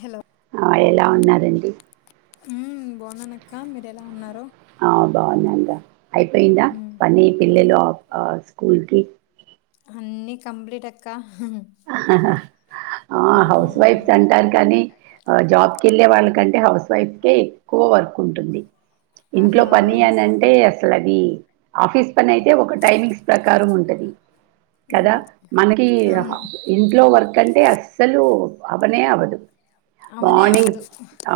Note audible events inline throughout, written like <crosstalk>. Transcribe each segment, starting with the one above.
Hello అ ఎలా ఉన్నారండి ఉమ్ బాగున్నానక్క మీరు ఎలా ఉన్నారుా ఆ బాగున్నాన్ రా అయిపోయిందా ఉమ్ పని పిల్లలు ఆ స్కూల్కి అన్నిీ కంప్లీట్ అక్క ఆ హౌస్ వైఫ్స్ అంటారు కానీ జాబ్ కిెళ్ళే వాళ్ళకంటే హౌస్ వైఫ్ కే ఎక్కువ వర్క్ ఉంటుంది ఇంట్లో ఆహా పని అవును అని అంటే అసలద్ ది ఆఫీస్ పని అయితే ఒక టైమింగ్స్ ప్రకారం ఉంటది కదా ఉమ్, మనకి అవును ఇంట్లో వర్క్ అంటే అస్సలు అవ్వనే అవ్వదు అవునే మార్నింగ్ అవదు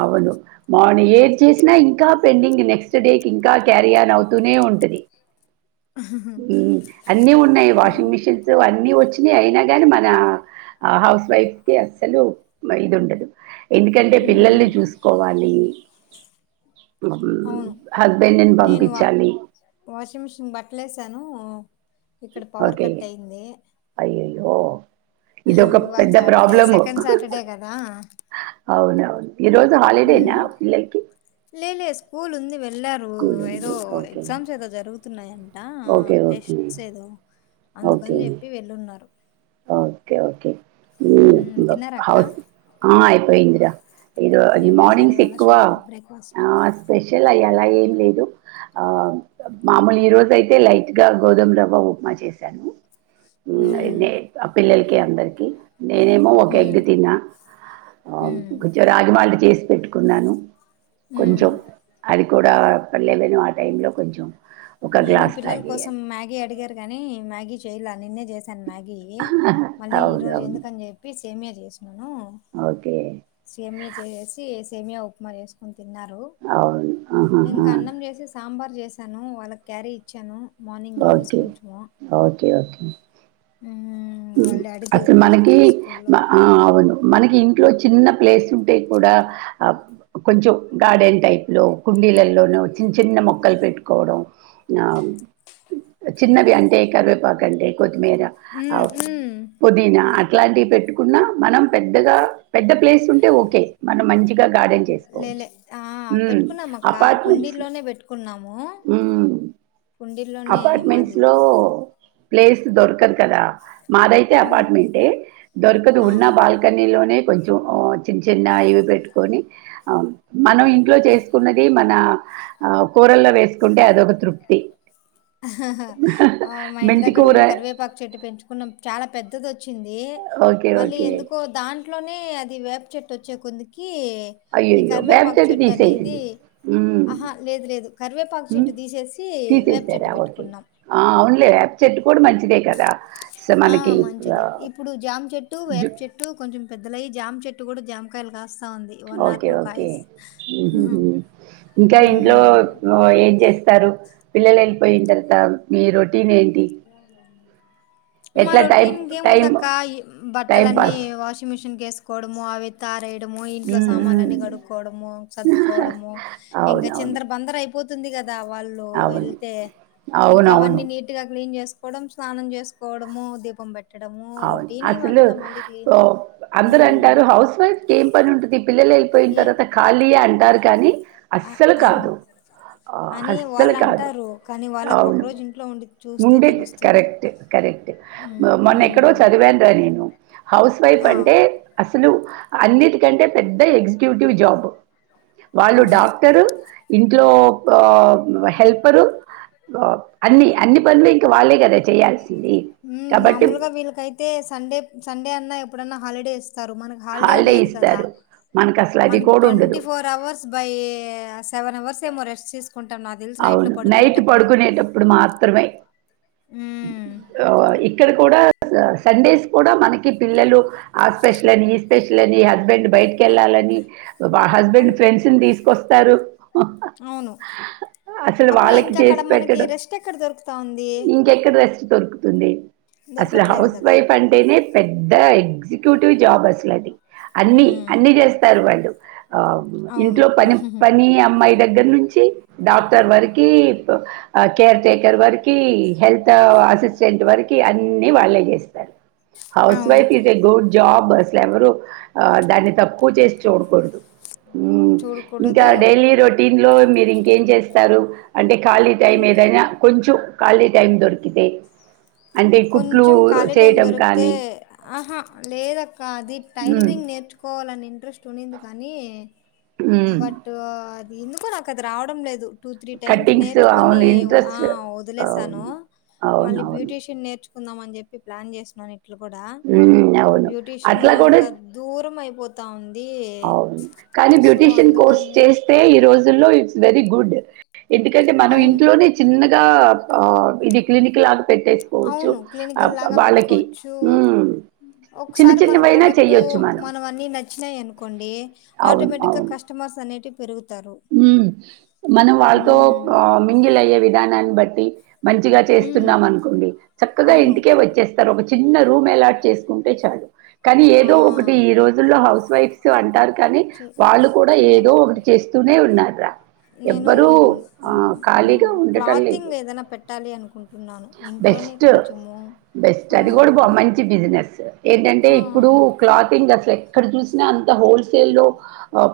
అవును మార్నింగ్ ఏది చేసినా ఇంకా పెండింగ్ నెక్స్ట్ డే ఇంకా క్యారియన్ అవుతూనే ఉంటది హుమ్ అన్నిీ ఉన్నాయి ఉమ్ వాషింగ్ మిషిన్స్ అన్నిీ వచ్ అయినా గాని మన హౌస్ వైఫ్ కి అసలు ఇది ఉండదు ఎందుకంటే పిల్లల్ని ఉమ్, చూసుకోవాలి అవును హస్బెండ్ని నేను వా పంపించాలి నేను ఇక్కడ పవర్ కట్ అయింది ఓ ఇవాళ సాటర్డే సెకండ్ సాటర్డే కదా అవునవును ఈ రోజు హాలిడేనా ఉమ్ పిల్లకి వెళ్లారు ఏదో ఎగ్జామ్స్ ఏదో జరుగుతున్నాయం టా ఓకే ఓకే టెస్ట్స్ ఏదో అందుకని ఓకే చెప్పి వెళ్ళున్నారు ఓకే ఓకే ఉమ్, హుమ్ తిన్నారా అక్క హౌస్ ఆ అయిపోఇంది రా ఇదో అది ఏం చేశారు మార్నింగ్స్ ఇవాళ ఎక్కువ స్పెషల్ బ్రేక్ఫాస్ట్ ఆ స్పెషల్ అవి అలా ఏం లేదు ఆ మామూలు ఈ రోజైతే లైట్ గా గోధుమ రవ్వ ఉప్మా చేశాను హుమ్ ఉమ్, <unintelligible> ఆ పిల్లలకి అందరికి నేనేమో ఒక ఎగ్ ఉమ్, తిన్నా ఉమ్, కొంచెం రాగిమాళ్ళ చేసి పెట్టుకున్నాను ఉమ్. కొంచెం అది కూడా ప లెవెను ఆ టైం లో కొంచెం ఒక నేను గ్లాస్ పిల్లల కోసం తాగేయాలి మ్యాగీ అడిగారు గాని మ్యాగీ చెయ్యాల నిన్నే చేసాను మ్యాగీ మళ్ళీ ఈ అవును రోజు అవును ఎందుకని చెప్పి సేమ్యా చేస్ ఓకే సేమ్య చేసేసి సేమ్య ఉప్మా చేసుకుం తిన్నారు అవును ఆహాహా. ఇంకా అన్నం చేసి సాంబార్ చేసాను వాళ్ళకి క్యారీ ఇచ్చాను మార్నింగ్ ఈరోజు ఓకే కొంచము హుమ్ హుమ్ అసలు మనకి మ ఆ అవును మనకి ఇంట్లో చిన్ చిన్న ప్లేస్ ఉంటే కూడా ఆ కొంచెం గార్డెన్ టైప్ లో కుండీలలోనే చ్చిన్ చ్ చిన్న మొక్కలు పెట్టుకోవడం ఆ చిన్నవి అంటే కరివేపాక్ అంటే కొత్తిమీర మ్ ఆహ్, హు మ్ పుదీనా అట్లాంటివి పెట్టుకున్నా మనం పెద్దగా పెద్ద ప్లేస్ ఉంటే ఓకే మనం మంచిగా గార్డెన్ చేసుకోవచ్చు హుమ్ మొక్క ఆ కుండ్డిల్లోనే పెట్టుకున్నాము హ్మ్. కుండీల్లోనే అపార్ట్మెంట్స్ మాది లో ప్లేస్ దొరక కదా మాదైతే అవును అపార్ట్మెంటే దొరకదు ఉన్న ఆ బాల్కనీలోనే కొంచెం చిన్న చిన్న ఇవి పెట్టుకొని మనం ఇంట్లో చేసుకున్నది మన ఆ కూరల్లో వేసుకుంటే అదొక తృప్తి ఆ ఆ మా ఇంటి మెంతి దగ్గర కూర కూడా కరివేపాకు చెట్టు పెంచుకున్నాం చాలా పెద్దది వచ్చ వచ్చింది ఓకే మళ్ళీ ఓకే ఎందుకో దాంట్లోనే అది వేబ్ చెట్ వచ్చే కొకి అయ్యో అయ్యో బ్యాగ చెట్ తీసేయండి ఉమ్ ఆహా లేదు లేదు కరివేపాకు చెట్టు తీసేసి వేప క చెట్టు పెట్టుకున్నాం. అనులే అ చెెట్ ఆ ఆ, మంచిది ఇప్పుడు జాం చెట్టు జు వేపు చెట్టు కొంచెం పెద్దలవి జామ్ చెట్టు ఇట్టు కూడా జామ్కాయల్ కాస్ ఓకే ఓకే ఇంకా ఇంట్లో హ్మ్. ఏం చేస్త స్తారు పిల్లలు వెళ్ళిపోయిన తర్వాత మీ రొటీన్ ఏంటి మా ఎట్లా టైం రొటీన్ టైం ఏముందక్క ఈ టైం బట్టలన్నీ పాస్ వాషింగ్ మిషిన్ వేసుకోవడము అవి తారేయడము, ఇంట్లో మ్మ్, సామాన్లు మ్మ్. అన్ని గడుక్కోవడము సర్దుకోవడము ఇంకా అవునవును చిందర బందర అయిపోతే తుంది కదా వాళ్ళు అవును వెళ్తే ఇంకా అవునవును అవన్నీ నీట్ గా చేసుకోవడం స్నానం చేసుకోవడము దీపం బట్టి అవును అసలు అందరు హ్మ్. అంటారు హౌస్ వైఫ్ క ఏం పని ఉంటది పిల్లలు అయిపోయిన ఏ తర్వాత ఖాళీయ అంటారు కానీ అ అస్సలు అన్ కాదు ఆ అని హస్సలు కాదు వాళ్ళంటారు. కానీ వాళ్ళకి అవును ఒకరోజు ఇంట్లో ఉండి చూస్తే ముండేది తెలుస్తుంది. కరెక్ట్ కర హ్మ్. మొన్న ఎక్కడో హ్మ్. చదివాను రా నేను హౌస్ వైఫ్ ఆ! అంటే అసలు అన్నిటికంటే పెద్ద ఎగ్జిక్యూటివ్ జాబ్ వాళ్ళు అవును. డాక్టరు ఇంట్లో హెల్పరు అన్ని అన్ని పనులు ఇంకా వాళ్ళే కదా చేయల్సి మామూలుగా వీళ్ళకైతే సండే సండే అన్నా ఎప్పుడన్నా హాలిడేస్ మ హాలిడే హిడే కదా ఇస్తారు మనకు అసలు మ అది కూడా ట్ ఉండదు ఫో అవర్ బ సెవెన్వర్స్ ఏమో రెస్ట్ చేసు అవును నైట్ పడుకునేటప్పుడు మాత్రమే ఇక్కడ కూడా సండేస్ కూడా మనకి పిల్లలు ఆ స్పెషల్ అని ఈ స్పెషల్ అని హస్బెండ్ బయటికి ఆ వెళ్ళాలని మా హస్బెండ్ అన్ ఫ్రెండ్స్ ని తీసుకొస్తారు అవును అసలు అప్పుడు వాళ్ళకి ఇంకా అక్కడ చేసి మనకి పెట్టడం రెస్ట్ ఎక్కడ దొరుకుతుంది ఇంకెక్కడ రెస్ట్ దొరుకుతుంది అసలు దొరకట్లేదు హౌస్ కదా వైఫ్ అంటేనే పెద్ద ఎగ్జి టివ్ జాబ్ అస్లు అది అన్ని ఉమ్ అన్ని చేస్తారు వాళ్ళు అవును ఇంట్లో పని పని అమ్మాయి దగ్గర నుంచి డాక్టర్ వరకి కేర్ టేకర్ వరకి హెల్త్ అసిస్టెంట్ వరకి అన్నిీ వాళ్ళే చేస్తారు హౌస్ అవును wife is a good job అలు ఎవరు దాన్ని తక్కువ చేసి చూడకూడదు ఇంకా చూడకూడదు డైలీ రొటీన్ లో మీరు ఇంకా ఏం చేస్తారు అంటే ఖాళీ టైం ఇంకా ఏదైనా కొంచెం ఖాళీ టైం దొరికితే అంటే కుట్లు కొంచెం ఖాళీ టైం చేయటం దొరికితే కానీ ఆహా లేదక్క అది మ్మ్. టైలరింగ్ నేర్చుకో పోలనిండి ఇంట్రెస్ట్ ఉన్నింది కానీ మ్మ్. బట్ అది ఎందుకో నాకు అది రావడం లేదు టూ త్రీ టైమ్స్ కట్టింగ్స్ నేర్చుకొని అవును ఆ ఇంట్రెస్ట్ అవును వదిలేశాను మళ్ళీ అవునవును బ్యూటీషియన్ నేర్చ కుందాంని చెప్పి ప్లాన్ చేస్తున్నాను ఇట్లు కూడా మ్మ్, ఆ అవును బ్యూటీషిన్ అట్లా కూడా ఇంకా దూరం అయిపో పోతా ఉంది అవును కానీ సో బ్యూటీషియన్ కోర్స్ అందుకని చెప్పి- చేస్తే ఈ రోజుల్లో ఇట్స్ వెరీ గుడ్ ఎందుకంటే మనం అవును ఇంట్లోనే చిన్నగా ఇది క్లినికల్ ఆ పెట్టేసుకోవచ్చు అవును. ఆ క్లినికల్‌లాగా వాళ్ళకి పెట్టుకోవచ్చు. హ ఒకసారి మన ప్రొడక్ట్ మనం. మన అన్నీ నచ్చినాయ అను కోండి అవును. ఆటోమేటిక్ గా అవును. కస్టమర్స్ అనేటి హ్మ్ మనం వాళ్ళతో హ్మ్. ఆ మింగిలియ్యే విధానాన్ని బట్టి మంచిగా హ్మ్. చేస్తున్నాం అనుకోండి చక్కగా అవును. ఇంటికే వచ్చేస్తారు ఒక చిన్న రూమ్ ఎలాట్ చేసుకుం టే చాలు కానీ ఆ! ఏదో ఒకటి ఈ రోజుల్లో హౌస్ వైఫ్స్ అంటారు కానీ చె వాళ్ళు కూడా ఏదో చేయాలక్క. ఒకటి చేస్తూనే ఉన్నారు రా నేను హ్మ్ మ్మ్ ఉండటం లేదు. క్లాతింగ్ ఏదైనా పెట్టాలి అనుకుంటున్నాను ఇంట్లో నే బెస్ట్. కొంచము బెస్ట్ అది కూడా మంచి బిజినెస్ ఏంటంటే ఇప్పుడు ఆ! క్లాతింగ్ అసలు ఎక్కడ చూసినా అ హోల్ సేల్ లో ఆ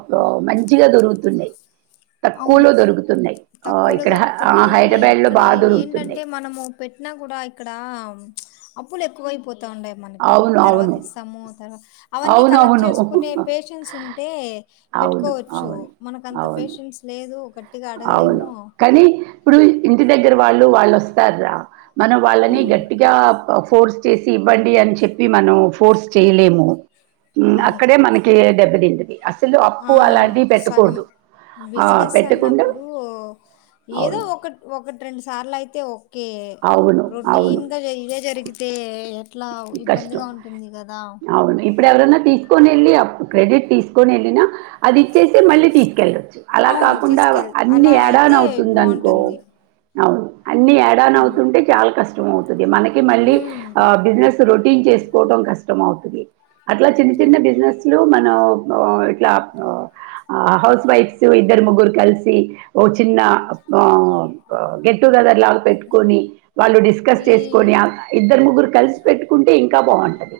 మంచిగా దొరుకుతున్నాయి అవును తక్కువలో దొరుకుతున్నాయి ఆ తక్కువలో ఇక్కడ ఆ దొరుకుతున్నాయి హైదరాబాద్ లో బా దొరుకుతున్నాయి అయినా కూడా ఇక్కడ అప్పులు ఎక్కువైపోత ఉన్నాయి మనకి అవును తర్వాత అవును ఇస్తాము తర్వా అవన్నీ అవును కలెక్ట్ అవును చేసుకునే అవును పేషెన్స్ ఉంటే అవును పెట్టుకోవచ్చు మనకంత అవును పేషెన్స్ లేదు గట్టిగా అవును అడగలేము కానీ ఇప్పుడు ఇంటి దగ్గర వాళ్ళు వాళ్ళు వస్తార్ రా మనం వాళ్ళని ఉమ్ గట్టిగా ఫోర్స్ చేసి ఇవ్వండి అని చెప్పి మనం ఫోర్స్ చేయలేము మ్ అవును అక్కడే మనకి దెబ్బ తింటది అసలు అప్పు ఆ అలాంటివి సగం పెట్టకూడదు ఆ, బిజినెస్ పెట్టకుండా అన్నప్పుడు ఏదో అవును ఒకటి ఒకటి రెండు సార్లు అయితే ఓక్ ఓకే అవును అవును రొటీన్ గా ఇవే జరిగితే ఏట్లా కష్టం ఇబ్బందిగా ఉంటుంది కదా అవును ఇప్పుడు ఎవరన్నా తీసుకొని వెళ్ళి క్రెడిట్ తీసుకొని వెళ్ళినా అది ఇచ్చేసి మళ్ళీ తీసుకెళ్ళచ్చు అలా అవును కాకుండా తీసుకెళ్ అన్ని అలా అయితే యాడాన్ అవుతుందనుకో బాగుంటుంది అవును అన్ని యాడా ఆన్ ఉమ్ అవుతుంటే చాలా కష్టం అవుతుంది మనకి మళ్ళీ ఉమ్, ఆ ప్లస్ రొటిన్ చేసుకోవడం కష్టం అవ్తది అట్లా చిన్న చిన్న అవును బిసినెస్లు మనక్ <unintelligible> ఇట్లా ఆ హౌస్ వైఫ్స్ ఇద్దరు ముగ్గురు కలిసి ఓ చిన్న ఆ గెట్టుగేదర్ లా పెట్టుకొని వాళ్ళు డిస్కస్ ఈ చేసుకొని ఇద్దరు ముగ్గురు కలిసి అంటే ఇంకా బాగుంటది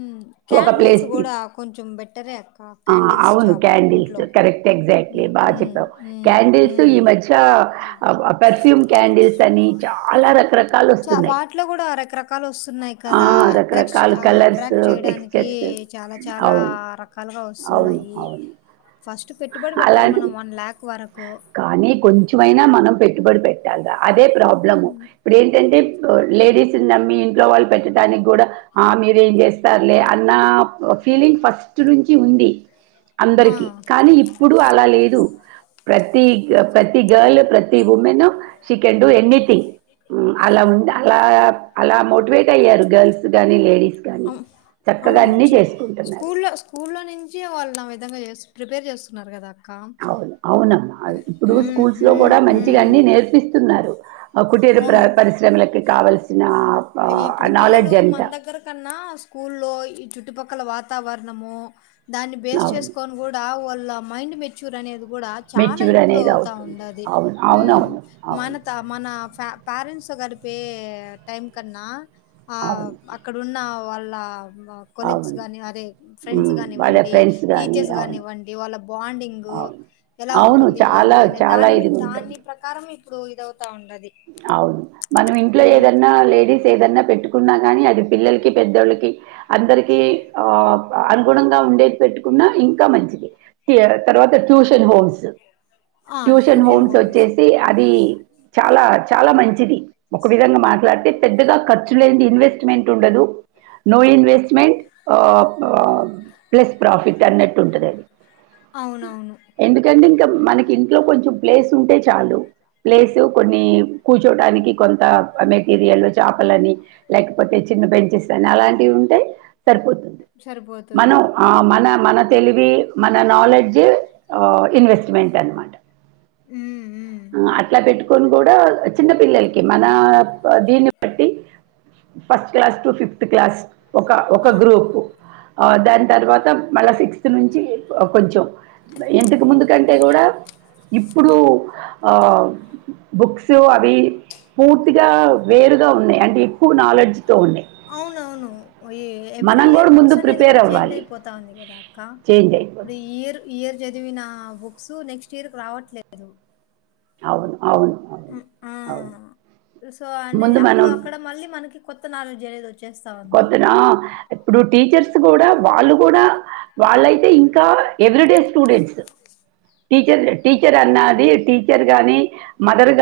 మ్ క్యాండిల్స్ కూడా కొంచెం బెటరే అక్క క్యాడిల్స్ జాప్ ఇంట్లో ఎస్ ఎగ్జాక్ట్లీ ఉమ్ బాగా ఉమ్ చెప్పావు ఉమ్ క్యాండిల్స్ ఈ ఉమ్ మధ్య పెర్ఫ్యూమ్ క్యాండిల్స్ అని చాలా రక్రక్ చ వాటిలో కూడా రకరకాలు వస్తున్నాయి ఆ! కదా అట్రాక్స్ రకరకాల కలర్స్, అట్రాక్ట్ చేయడానికి టెక్స్చర్స్ చాలా చాలా అవును. రకాలుగా అవును. వస్తున్నాయి యీ అవును. ఫస్ట్ పెట్టుబడి పెట్టాలి అలాంటివి మనము వన్ లాక్ వర్ కానీ కొంచెమైనా మనం పెట్టుబడి పెట్టాలి రా అదే ప్రాబ్లము ఇదేంటంటే లేడీస్ నమ్మి ఇంట్లో వాళ్ళు పెట్టడానికి కూడా ఆ మీరేం చేస్తారులే అన్న ఫీలింగ్ ఫస్ట్ నుంచి ఉంది ఆ అందరికి కానీ ఇప్పుడు అలా లేదు ప్రతి ప్రతి గర్ల్ ప్రతి woman she can do anything అలా ఉంది అలా అలా మోటివేట్ అయ్యారు గర్ల్స్ గానీ లేడి అవు అవును చిన్న స్కూల్లో స్కూల్లో నుంచి వాళ్ళు నా విధంగా చేసు ప్రిపేర్ చేస్తున్నారు కదా అవును అవునమ్మ ఇప్పుడు ఉమ్, స్కూల్స్ లో కూడా ఉమ్, మంచిగా ఉమ్. అన్ని నేర్పిస్తున్నారు కుటి ర అవును పరిశ్రమలకు కావాల్సి ఇప్పుడు పిల్లలు మన దగ్గర కన్నా స్కూల్లో ఈ చు చుట్టుపక్కల వాతావరణము దాన్ని బేస్ అవును. చేసుకొని కూడా వాళ్ళ మైండ్ మెచ్యూర్ అనేది కూడా చాలా మెచ్యూర్ ఇంప్రూవ్ అనేది అవుతా అవుతుంది. ఉండాది అవును. అవునవును. మన అవును. త మన ప పేరెంట్స్ గడిపే టైం కన్నా ఆ అవును. అక్కడ ఉన్న వా లా కొలీగ్స్ అవును. గాని అరే ఫ్రెండ్స్ హ్మ్. వాళ్ళ గానివ్వండి ఫ్రెండ్స్ గాని టీచర్స్ అవును. కానివ్వండి వాళ్ళ బాండ్ డింగు అవును. ఎలా అవును. ఉంటుంది ఏంది చాలా అనే చాలా దాని మీ ఇదిగుంటది. దాని ప్రకారమే ఇప్పుడు ఇద అవును మనం ఇంట్లో హ్మ్. ఏదన్నా లేడీస్ ఏదన్నా పెట్టు న్నా కాని అది పిల్లలకి పెద్దోళ్ళకి అందరికి ఆ అనుగుణంగా ఉండేది పెట్టుకు ఇంకా మంచిది తర్వాత ట్యూషన్ హోమ్స్ ట్యూషన్ హోమ్స్ వచ్చేసి అది చాలా చాలా మంచిది ఒక విధంగా మాట్లాడితే పెద్దగా ఖర్చు లేని ఇన్వెస్ట్మెంట్ ఉండదు నో ఇన్వెస్ట్మెంట్ ప్లస్ ప్రాఫిట్ అన్నట్టు ఉంటుంది అంది అవునవును మనకి ఇంట్లో కొంచెం ప్లేస్ ఉంటే చాలు ప్లేస్ కొన్ని కూర్చోటనికి కొంత మెటీరియల్ చేపలని లేకపోతే చిన్న పెంచ అలాంటివి ఉంటయి సరిపోతుంది సరిపోతుంది. మనం మన మన తెలివి మన నాలెడ్జ్ ఇన్వెస్ట్మెంట్ అనమాట హ్మ్. హ్మ్. అట్లా పెట్టు కొ కూడా చిన్న పిల్లలకి మన చె దీన్ని బట్టి first class to fifth class ఒక ఒక ఆ! గ్రూప్ దాని తర్వాత మళ్ళీ సిక్స్త్ నుంచి కొంచెం ఇంతకు ముందు కంటే కూడా ఇప్పుడు బుక్స్ అవి పూర్తిగా వేరుగా ఉన్నాయి అంటే ఎక్కువ నాలెడ్జ్ తో ఉన్నాయి అవునవును ఈ ఎవ్రీ మనం ఇయర్ కూడా ముందు బుక్స్ అనేది ప్రిపేర్ కూడా చేంజ్ అవ్వాలి అయిపోతా ఉంది కదా అక్క చేంజ్ ఇప్పుడు అయిపోతుంది ఇయర్ ఇయర్ చదివిన బుక్స్ నెక్స్ట్ ఇయర్ రావట్లేదు అవును అవును అవును ఆ అవును సో అనే ముందు అప్పుడు మనం అక్కడ మళ్ళీ మనకి కొత్త నాలెడ్జ్ అనేది వచ్చు కొద్నా ఇప్పుడు టీచర్స్ కూడా వాళ్ళు కూడా వాళ్ళైతే ఇం కా ఎవ్రిడే స్టూడెంట్స్ టీచర్ టీచర్ అన్నది టీచర్ గానీ మదర్ గా